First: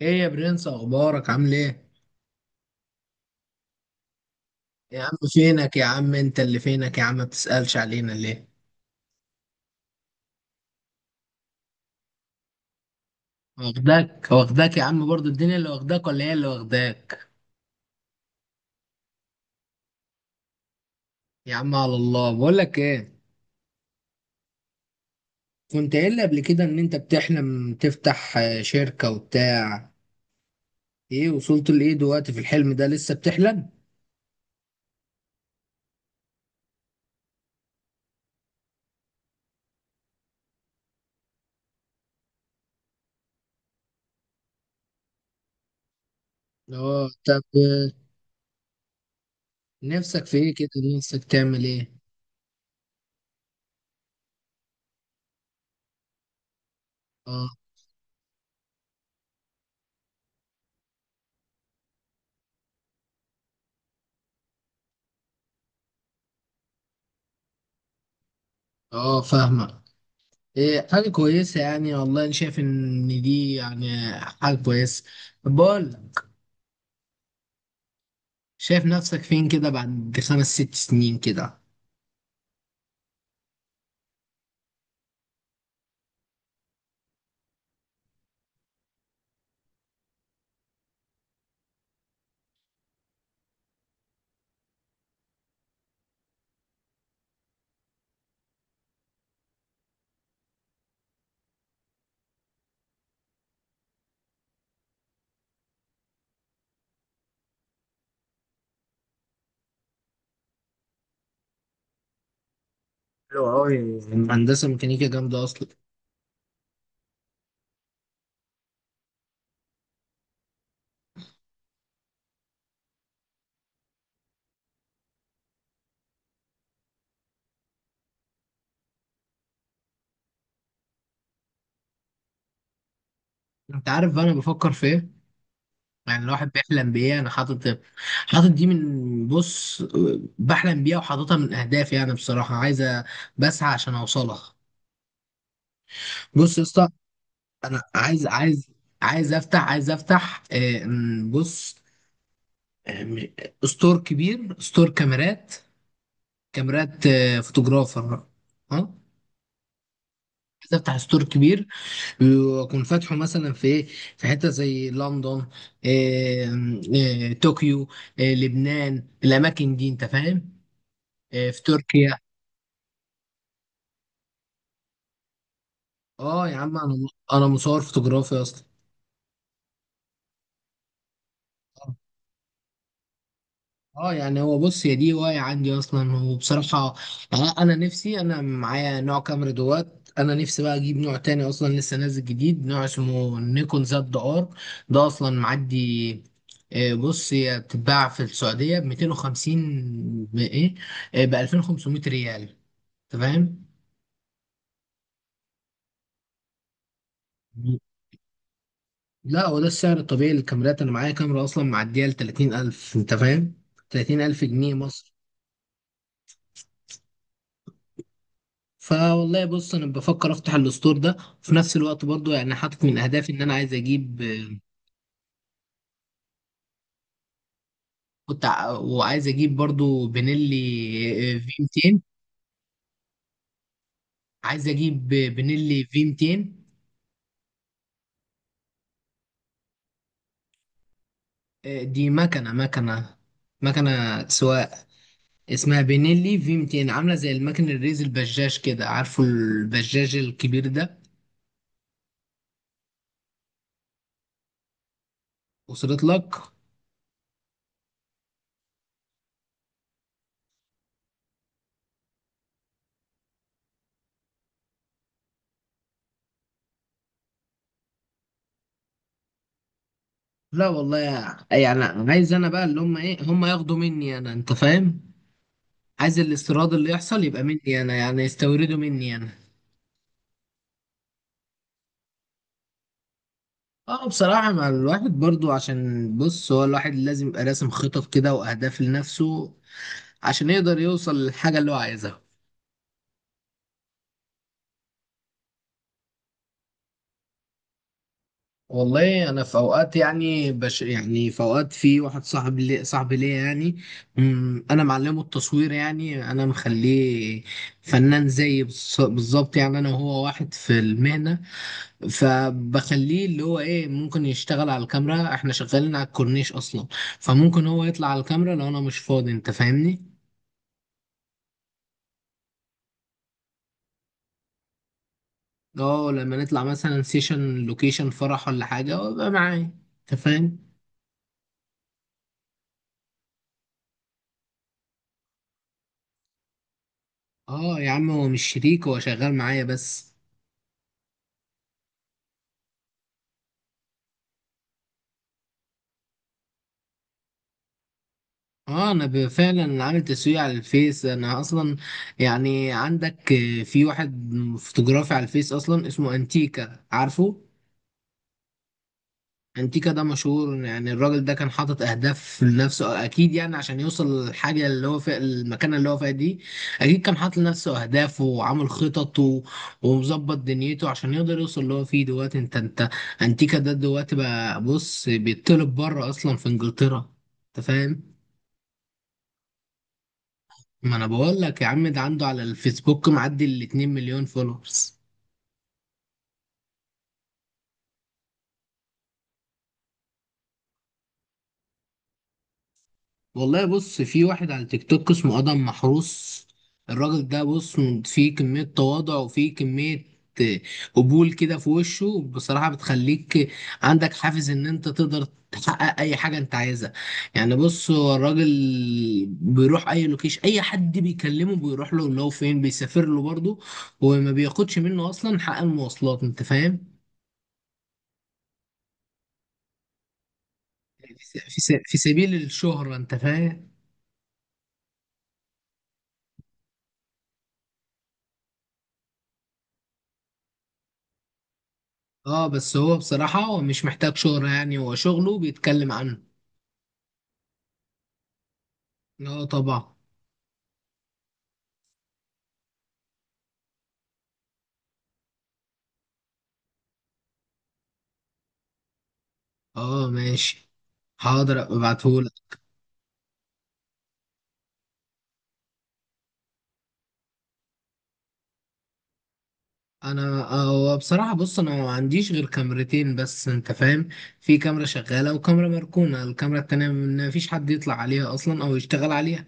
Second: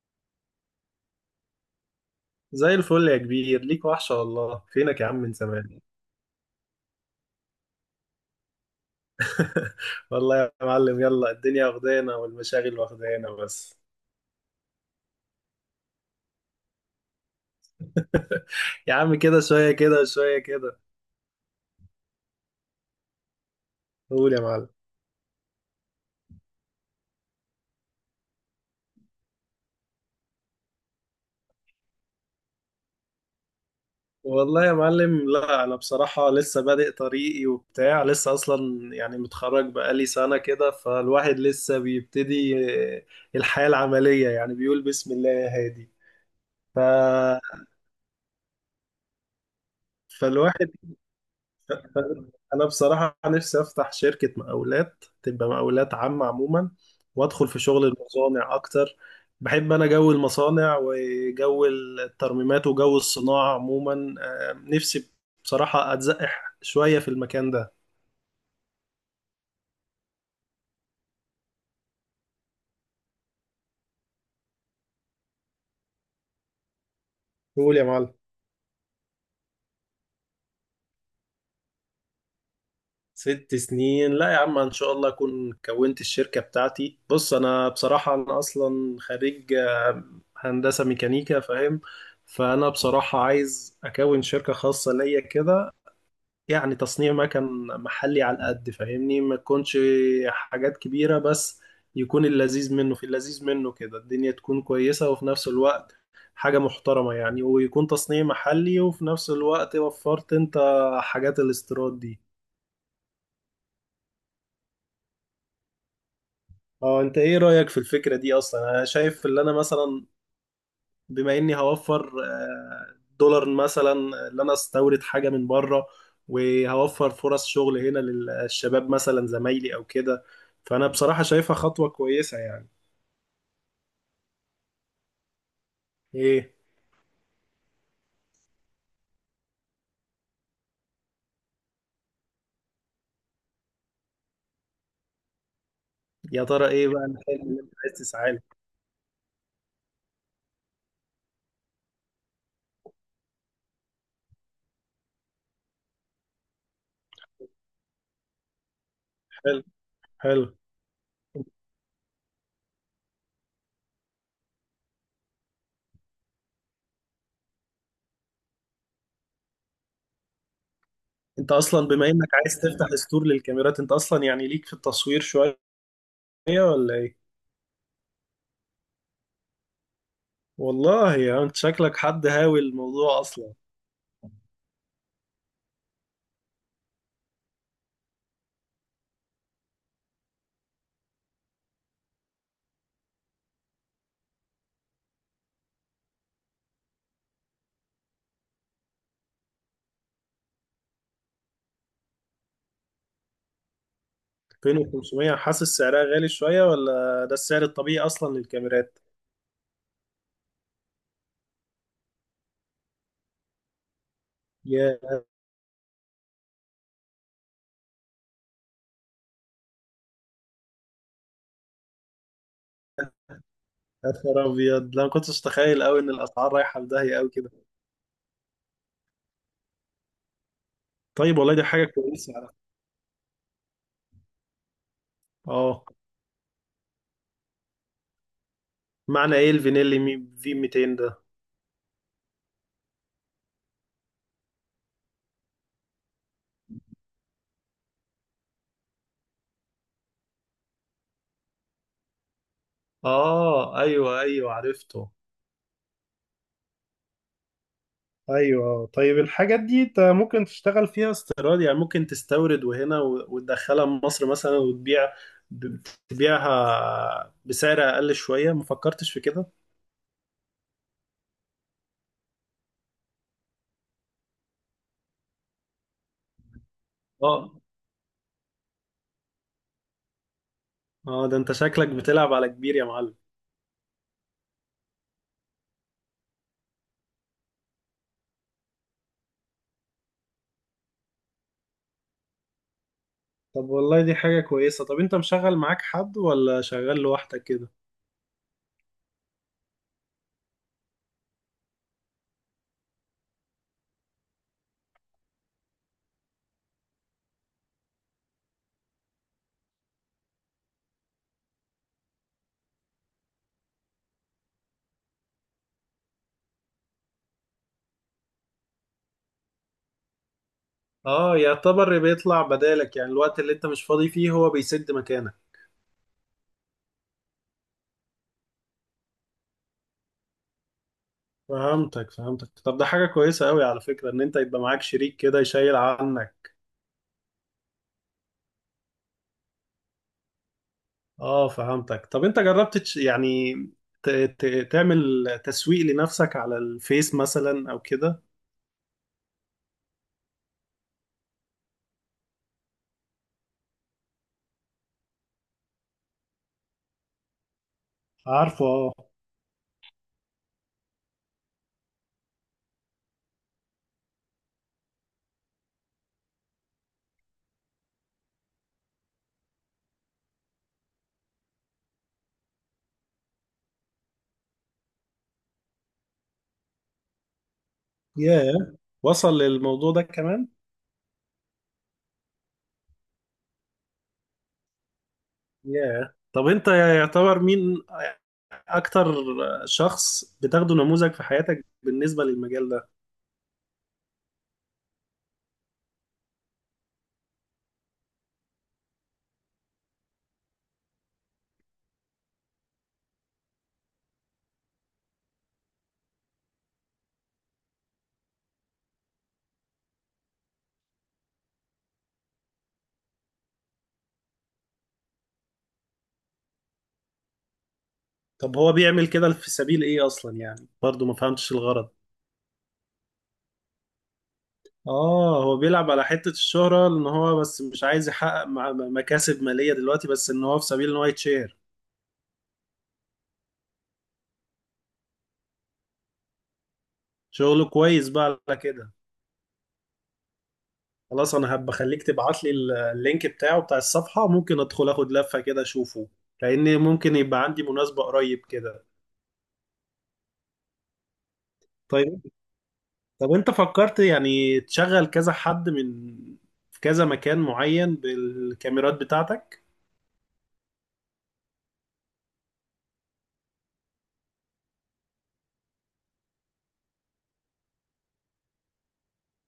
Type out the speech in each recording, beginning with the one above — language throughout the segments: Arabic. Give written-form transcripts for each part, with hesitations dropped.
ايه يا برنس، اخبارك؟ عامل ايه؟ زي الفل يا كبير، ليك وحشة والله. فينك يا يا عم عم من فينك؟ زمان؟ يا عم انت اللي فينك، يا عم ما بتسألش علينا ليه؟ والله يا معلم، يلا الدنيا واخدانا والمشاغل واخدانا بس. واخداك واخداك يا عم، برضو الدنيا اللي واخداك ولا هي اللي واخداك؟ يا عم كده، شوية كده وشوية كده. يا عم، على الله، بقول لك ايه. قول يا معلم. كنت قايل لي قبل كده ان انت بتحلم تفتح شركة وبتاع. ايه وصلت لايه دلوقتي في الحلم ده؟ لسه بتحلم؟ والله يا معلم، لا أنا بصراحة لسه بادئ طريقي وبتاع، لسه أصلا يعني متخرج بقالي سنة كده، فالواحد لسه بيبتدي آه، الحياة العملية، يعني بيقول بسم الله يا هادي. ف... اه، طب، نفسك في ايه فالواحد كده؟ نفسك تعمل ايه؟ انا بصراحه نفسي افتح شركه مقاولات، تبقى مقاولات عامه عموما، وادخل اه. في شغل المصانع اكتر. بحب انا جو المصانع وجو الترميمات وجو الصناعه عموما. نفسي بصراحه اتزقح شويه في المكان ده. اه، فاهمك. ايه، حاجة كويسة يعني، والله انا شايف ان دي يعني حاجة كويسة. بقول. قول يا معلم. شايف نفسك فين كده بعد خمس ست سنين كده؟ ست سنين؟ لا يا عم، ان شاء الله اكون كونت الشركه بتاعتي. بص، انا بصراحه انا اصلا خريج هندسه ميكانيكا، فاهم. فانا بصراحه عايز اكون شركه خاصه ليا كده، يعني تصنيع مكن محلي على قد فاهمني، ما تكونش حاجات كبيرة، بس يكون اللذيذ منه في اللذيذ منه كده، الدنيا تكون كويسة وفي نفس الوقت حاجة محترمة يعني، ويكون تصنيع محلي وفي نفس الوقت وفرت انت حاجات الاستيراد دي. حلو أوي، هندسة ميكانيكا جامدة أصلا. اه، انت ايه رأيك في الفكرة دي اصلا؟ انا شايف اللي انا مثلا بما اني هوفر دولار مثلا، اللي انا استورد حاجه من بره، وهوفر فرص شغل هنا للشباب مثلا زمايلي او كده، فانا بصراحه شايفها خطوه كويسه يعني. أنت عارف بقى أنا بفكر في إيه؟ يعني الواحد ايه؟ بيحلم بإيه؟ أنا حاطط حاطط دي، من، بص، بحلم بيها وحاططها من أهدافي، يعني بصراحة عايز بسعى عشان أوصلها. يا بص يا ترى اسطى، ايه بقى الحلم اللي انت أنا عايز عايز تسعى له؟ عايز عايز أفتح عايز أفتح آه، م- ستور كبير، ستور كاميرات فوتوغرافر. أه. حلو حلو. عايز أفتح ستور كبير، بيكون فاتحه مثلا في إيه؟ في حته زي لندن، آه، طوكيو، لبنان، الاماكن دي انت فاهم؟ انت في اصلا بما تركيا. انك عايز تفتح ستور للكاميرات، انت اصلا يعني ليك في التصوير شويه اه، يا عم، ولا انا ايه؟ انا مصور فوتوغرافي اصلا. والله يا، انت شكلك حد هاوي الموضوع اصلا. اه، يعني هو، بص، هي دي هواية عندي اصلا، وبصراحة يعني انا نفسي، انا معايا نوع كاميرا دوات، انا نفسي بقى اجيب نوع تاني اصلا، لسه نازل جديد، نوع اسمه نيكون زد ار، ده اصلا معدي. بص، هي بتتباع في السعودية ب 250، بايه، ب 2500 ريال. انت فاهم؟ 2500؟ حاسس سعرها غالي شويه ولا ده السعر الطبيعي اصلا للكاميرات؟ لا، هو ده السعر الطبيعي للكاميرات. انا معايا كاميرا اصلا معدية ل 30,000. انت فاهم؟ 30,000 جنيه ياه. مصري. فوالله، بص، انا بفكر افتح الستور ده، وفي نفس الوقت برضو يعني حاطط من اهدافي ان انا عايز يا اجيب نهار ابيض، لا ما كنتش اتخيل قوي ان الاسعار رايحه في داهيه قوي كده. وعايز اجيب برضو بنيلي طيب والله في دي حاجه 200. كويسه على فكرة. عايز اجيب بنيلي اه، في 200. معنى ايه الفينيلي مي في 200 ده؟ دي مكنه سواق، اسمها بنيلي في 200، عامله زي المكن الريز البجاج كده، عارفه البجاج الكبير ده؟ اه ايوه ايوه عرفته. وصلت لك؟ ايوه. طيب الحاجات دي انت ممكن تشتغل فيها استيراد، يعني ممكن تستورد وهنا وتدخلها مصر مثلا وتبيع ب- تبيعها بسعر اقل شويه، ما فكرتش في كده؟ لا والله. يعني عايز انا بقى، اللي هم ايه، هم ياخدوا مني انا، انت فاهم؟ عايز الاستيراد اللي يحصل يبقى اه مني انا، يعني يستورده مني انا. اه، ده انت شكلك بتلعب على كبير يا معلم. اه، بصراحة مع الواحد برضو، عشان بص هو الواحد لازم يبقى راسم خطط كده واهداف لنفسه، عشان يقدر يوصل للحاجة اللي هو عايزها. طب والله دي حاجة كويسة. طب انت مشغل معاك حد ولا شغال لوحدك كده؟ والله انا في اوقات، يعني يعني، في اوقات في واحد صاحبي ليا يعني انا معلمه التصوير، يعني انا مخليه فنان زيي، بالظبط، يعني انا وهو واحد في المهنة. فبخليه اللي هو ايه، ممكن يشتغل على الكاميرا، احنا شغالين على الكورنيش اصلا، فممكن هو يطلع على الكاميرا لو انا مش فاضي، انت فاهمني؟ اه يعتبر بيطلع بدالك يعني، الوقت اللي انت مش فاضي فيه هو بيسد مكانك. اه، لما نطلع مثلا سيشن، لوكيشن فرح ولا حاجة، وابقى معايا، انت فاهم؟ فهمتك فهمتك. طب ده حاجة كويسة قوي على فكرة ان انت يبقى معاك شريك كده يشيل عنك. اه، يا عم، هو مش شريك، هو شغال معايا بس. اه فهمتك. طب انت جربت يعني تعمل تسويق لنفسك على الفيس مثلا او كده؟ اه، انا فعلا عامل تسويق على الفيس، انا اصلا. يعني عندك في واحد فوتوغرافي على الفيس اصلا، اسمه انتيكا، عارفه؟ عارفه اه. انتيكا ده مشهور، يعني الراجل ده كان حاطط اهداف لنفسه اكيد، يعني عشان يوصل للحاجه اللي هو فيها، المكانه اللي هو فيها دي، اكيد كان حاطط لنفسه اهداف، وعامل خطط ومظبط دنيته، عشان يقدر يوصل اللي هو فيه دلوقتي. انت انتيكا ده دلوقتي بقى، بص، بيطلب بره اصلا، في انجلترا. انت فاهم؟ ياه، وصل للموضوع ده كمان؟ ما انا بقول لك يا عم، ده عنده على الفيسبوك معدي ال 2 مليون فولورز. ياه. طب انت يعتبر مين اكتر شخص بتاخده نموذج في حياتك بالنسبة للمجال ده؟ والله، بص، في واحد على تيك توك اسمه ادم محروس. الراجل ده، بص، فيه كمية تواضع، وفيه كمية آه، قبول كده في وشه، بصراحة بتخليك عندك حافز ان انت تقدر تحقق اي حاجة انت عايزها. يعني بص، هو الراجل بيروح اي اي حد بيكلمه بيروح له، لو فين بيسافر له برضه، وما بياخدش منه اصلا حق المواصلات، انت فاهم؟ طب هو بيعمل كده في سبيل ايه اصلا يعني؟ برضو ما فهمتش الغرض. في سبيل الشهرة، انت فاهم؟ اه، هو بيلعب على حتة الشهرة، ان هو بس مش عايز يحقق مكاسب مالية دلوقتي، بس ان هو في سبيل ان هو يتشير. اه، بس هو بصراحة هو مش محتاج شهرة، يعني هو شغله بيتكلم عنه. شغله كويس بقى على كده. اه، طبعا. خلاص، انا هبقى خليك تبعت لي اللينك بتاعه بتاع الصفحة، ممكن ادخل اخد لفة كده اشوفه، لان ممكن يبقى عندي مناسبة قريب كده. اه، ماشي. حاضر، أبقى طيب. ابعتهولك. طب انت فكرت يعني تشغل كذا حد من، في كذا مكان معين، بالكاميرات بتاعتك؟ انا هو بصراحة، بص، انا ما عنديش غير كاميرتين بس، انت فاهم؟ في كاميرا شغالة وكاميرا مركونة، الكاميرا التانية ما فيش حد يطلع عليها اصلا او يشتغل عليها.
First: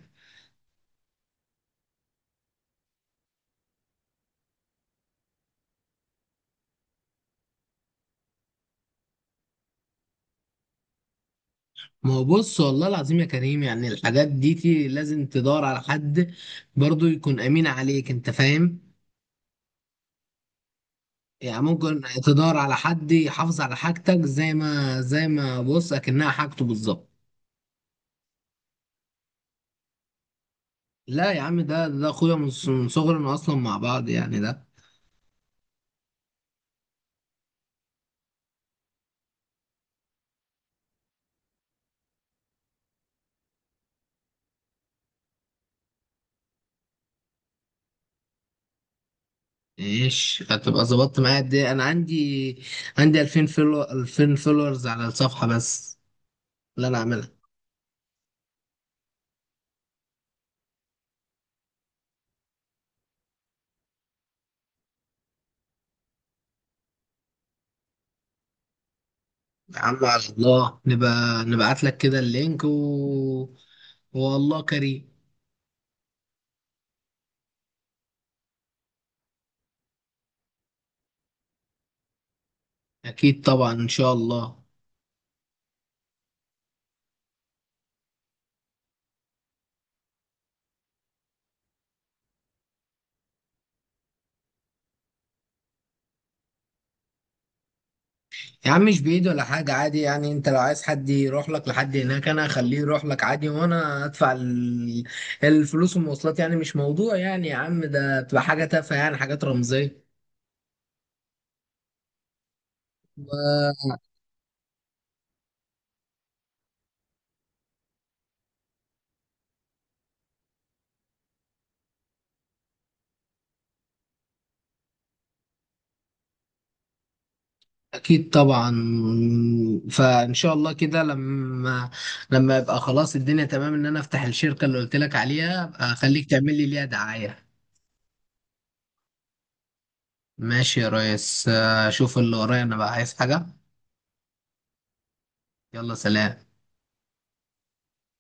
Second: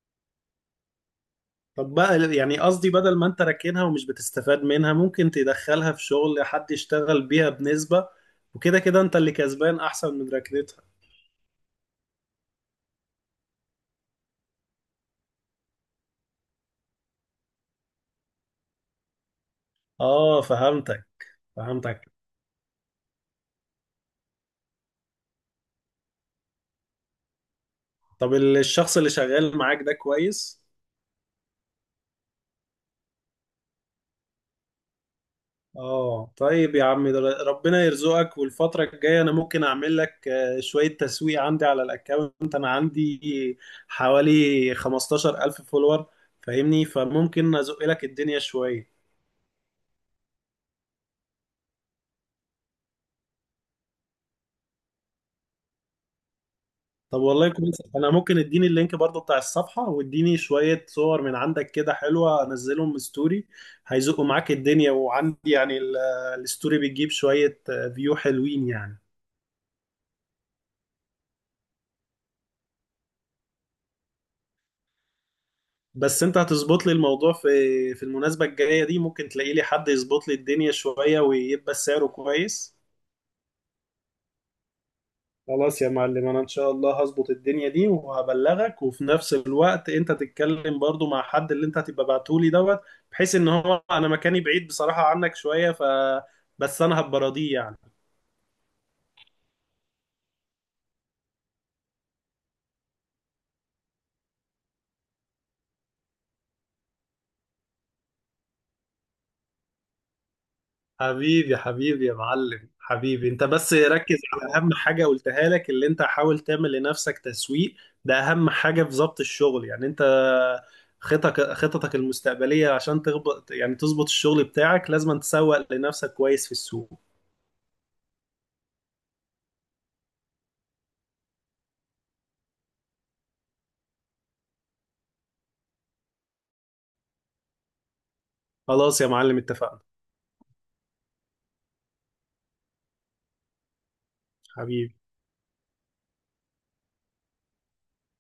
طب بقى يعني قصدي، بدل ما انت راكنها ومش بتستفاد منها، ممكن تدخلها في شغل حد يشتغل بيها بنسبة، وكده كده انت اللي كسبان احسن من ركنتها. ما هو بص، والله العظيم يا كريم، يعني الحاجات دي لازم تدور على حد برضو يكون امين عليك، انت فاهم؟ اه فهمتك يعني ممكن فهمتك. تدور على حد يحافظ على حاجتك زي ما بص اكنها حاجته بالظبط. طب الشخص اللي شغال معاك ده كويس؟ لا يا عم، ده اخويا من من صغرنا اصلا مع بعض، يعني ده. اه طيب يا عم، ده ربنا يرزقك. والفترة الجاية انا ممكن اعمل لك شوية تسويق عندي على الاكونت، انا عندي حوالي 15000 فولور فاهمني، فممكن ازق لك الدنيا شوية. ايش هتبقى ظبطت معايا قد ايه؟ انا عندي 2000 فولورز على الصفحه بس، اللي انا طب اعملها. والله كويس، انا ممكن اديني اللينك برضو بتاع الصفحة، واديني شوية صور من عندك كده حلوة، انزلهم من ستوري، هيزقوا معاك الدنيا. وعندي يعني الستوري بتجيب شوية فيو حلوين يعني. يا عم، على الله نبقى نبعت لك كده اللينك والله كريم. بس انت هتظبط لي الموضوع في المناسبة الجاية دي، ممكن تلاقي لي حد يظبط لي الدنيا شوية ويبقى سعره كويس. اكيد طبعا، ان شاء الله. خلاص يا معلم، انا ان شاء الله هظبط الدنيا دي وهبلغك، وفي نفس الوقت انت تتكلم برضو مع حد اللي انت هتبقى بعتولي دوت، بحيث ان هو انا مكاني بعيد بصراحة عنك شوية، بس انا هبقى راضيه يعني. يا عم، مش بعيد ولا حاجة، عادي يعني، انت لو عايز حد يروح لك لحد هناك، انا اخليه يروح لك عادي، وانا ادفع الفلوس والمواصلات، يعني مش موضوع، يعني يا عم ده بتبقى حاجة تافهة يعني، حاجات رمزية. حبيبي حبيبي يا معلم، حبيبي انت، بس ركز على اهم حاجة قلتها لك، اللي انت حاول تعمل لنفسك تسويق، ده اهم حاجة في ضبط الشغل يعني. انت خططك خططك المستقبلية، عشان تغبط يعني تظبط الشغل بتاعك، لازم تسوق لنفسك كويس في السوق. اكيد طبعا. فان شاء الله كده، لما يبقى خلاص الدنيا تمام، ان انا افتح الشركة اللي قلت لك عليها، أبقى اخليك تعمل لي ليها دعاية. خلاص يا معلم اتفقنا. ماشي يا ريس، اشوف اللي ورايا انا بقى، عايز حاجة. حبيبي. يلا، سلام.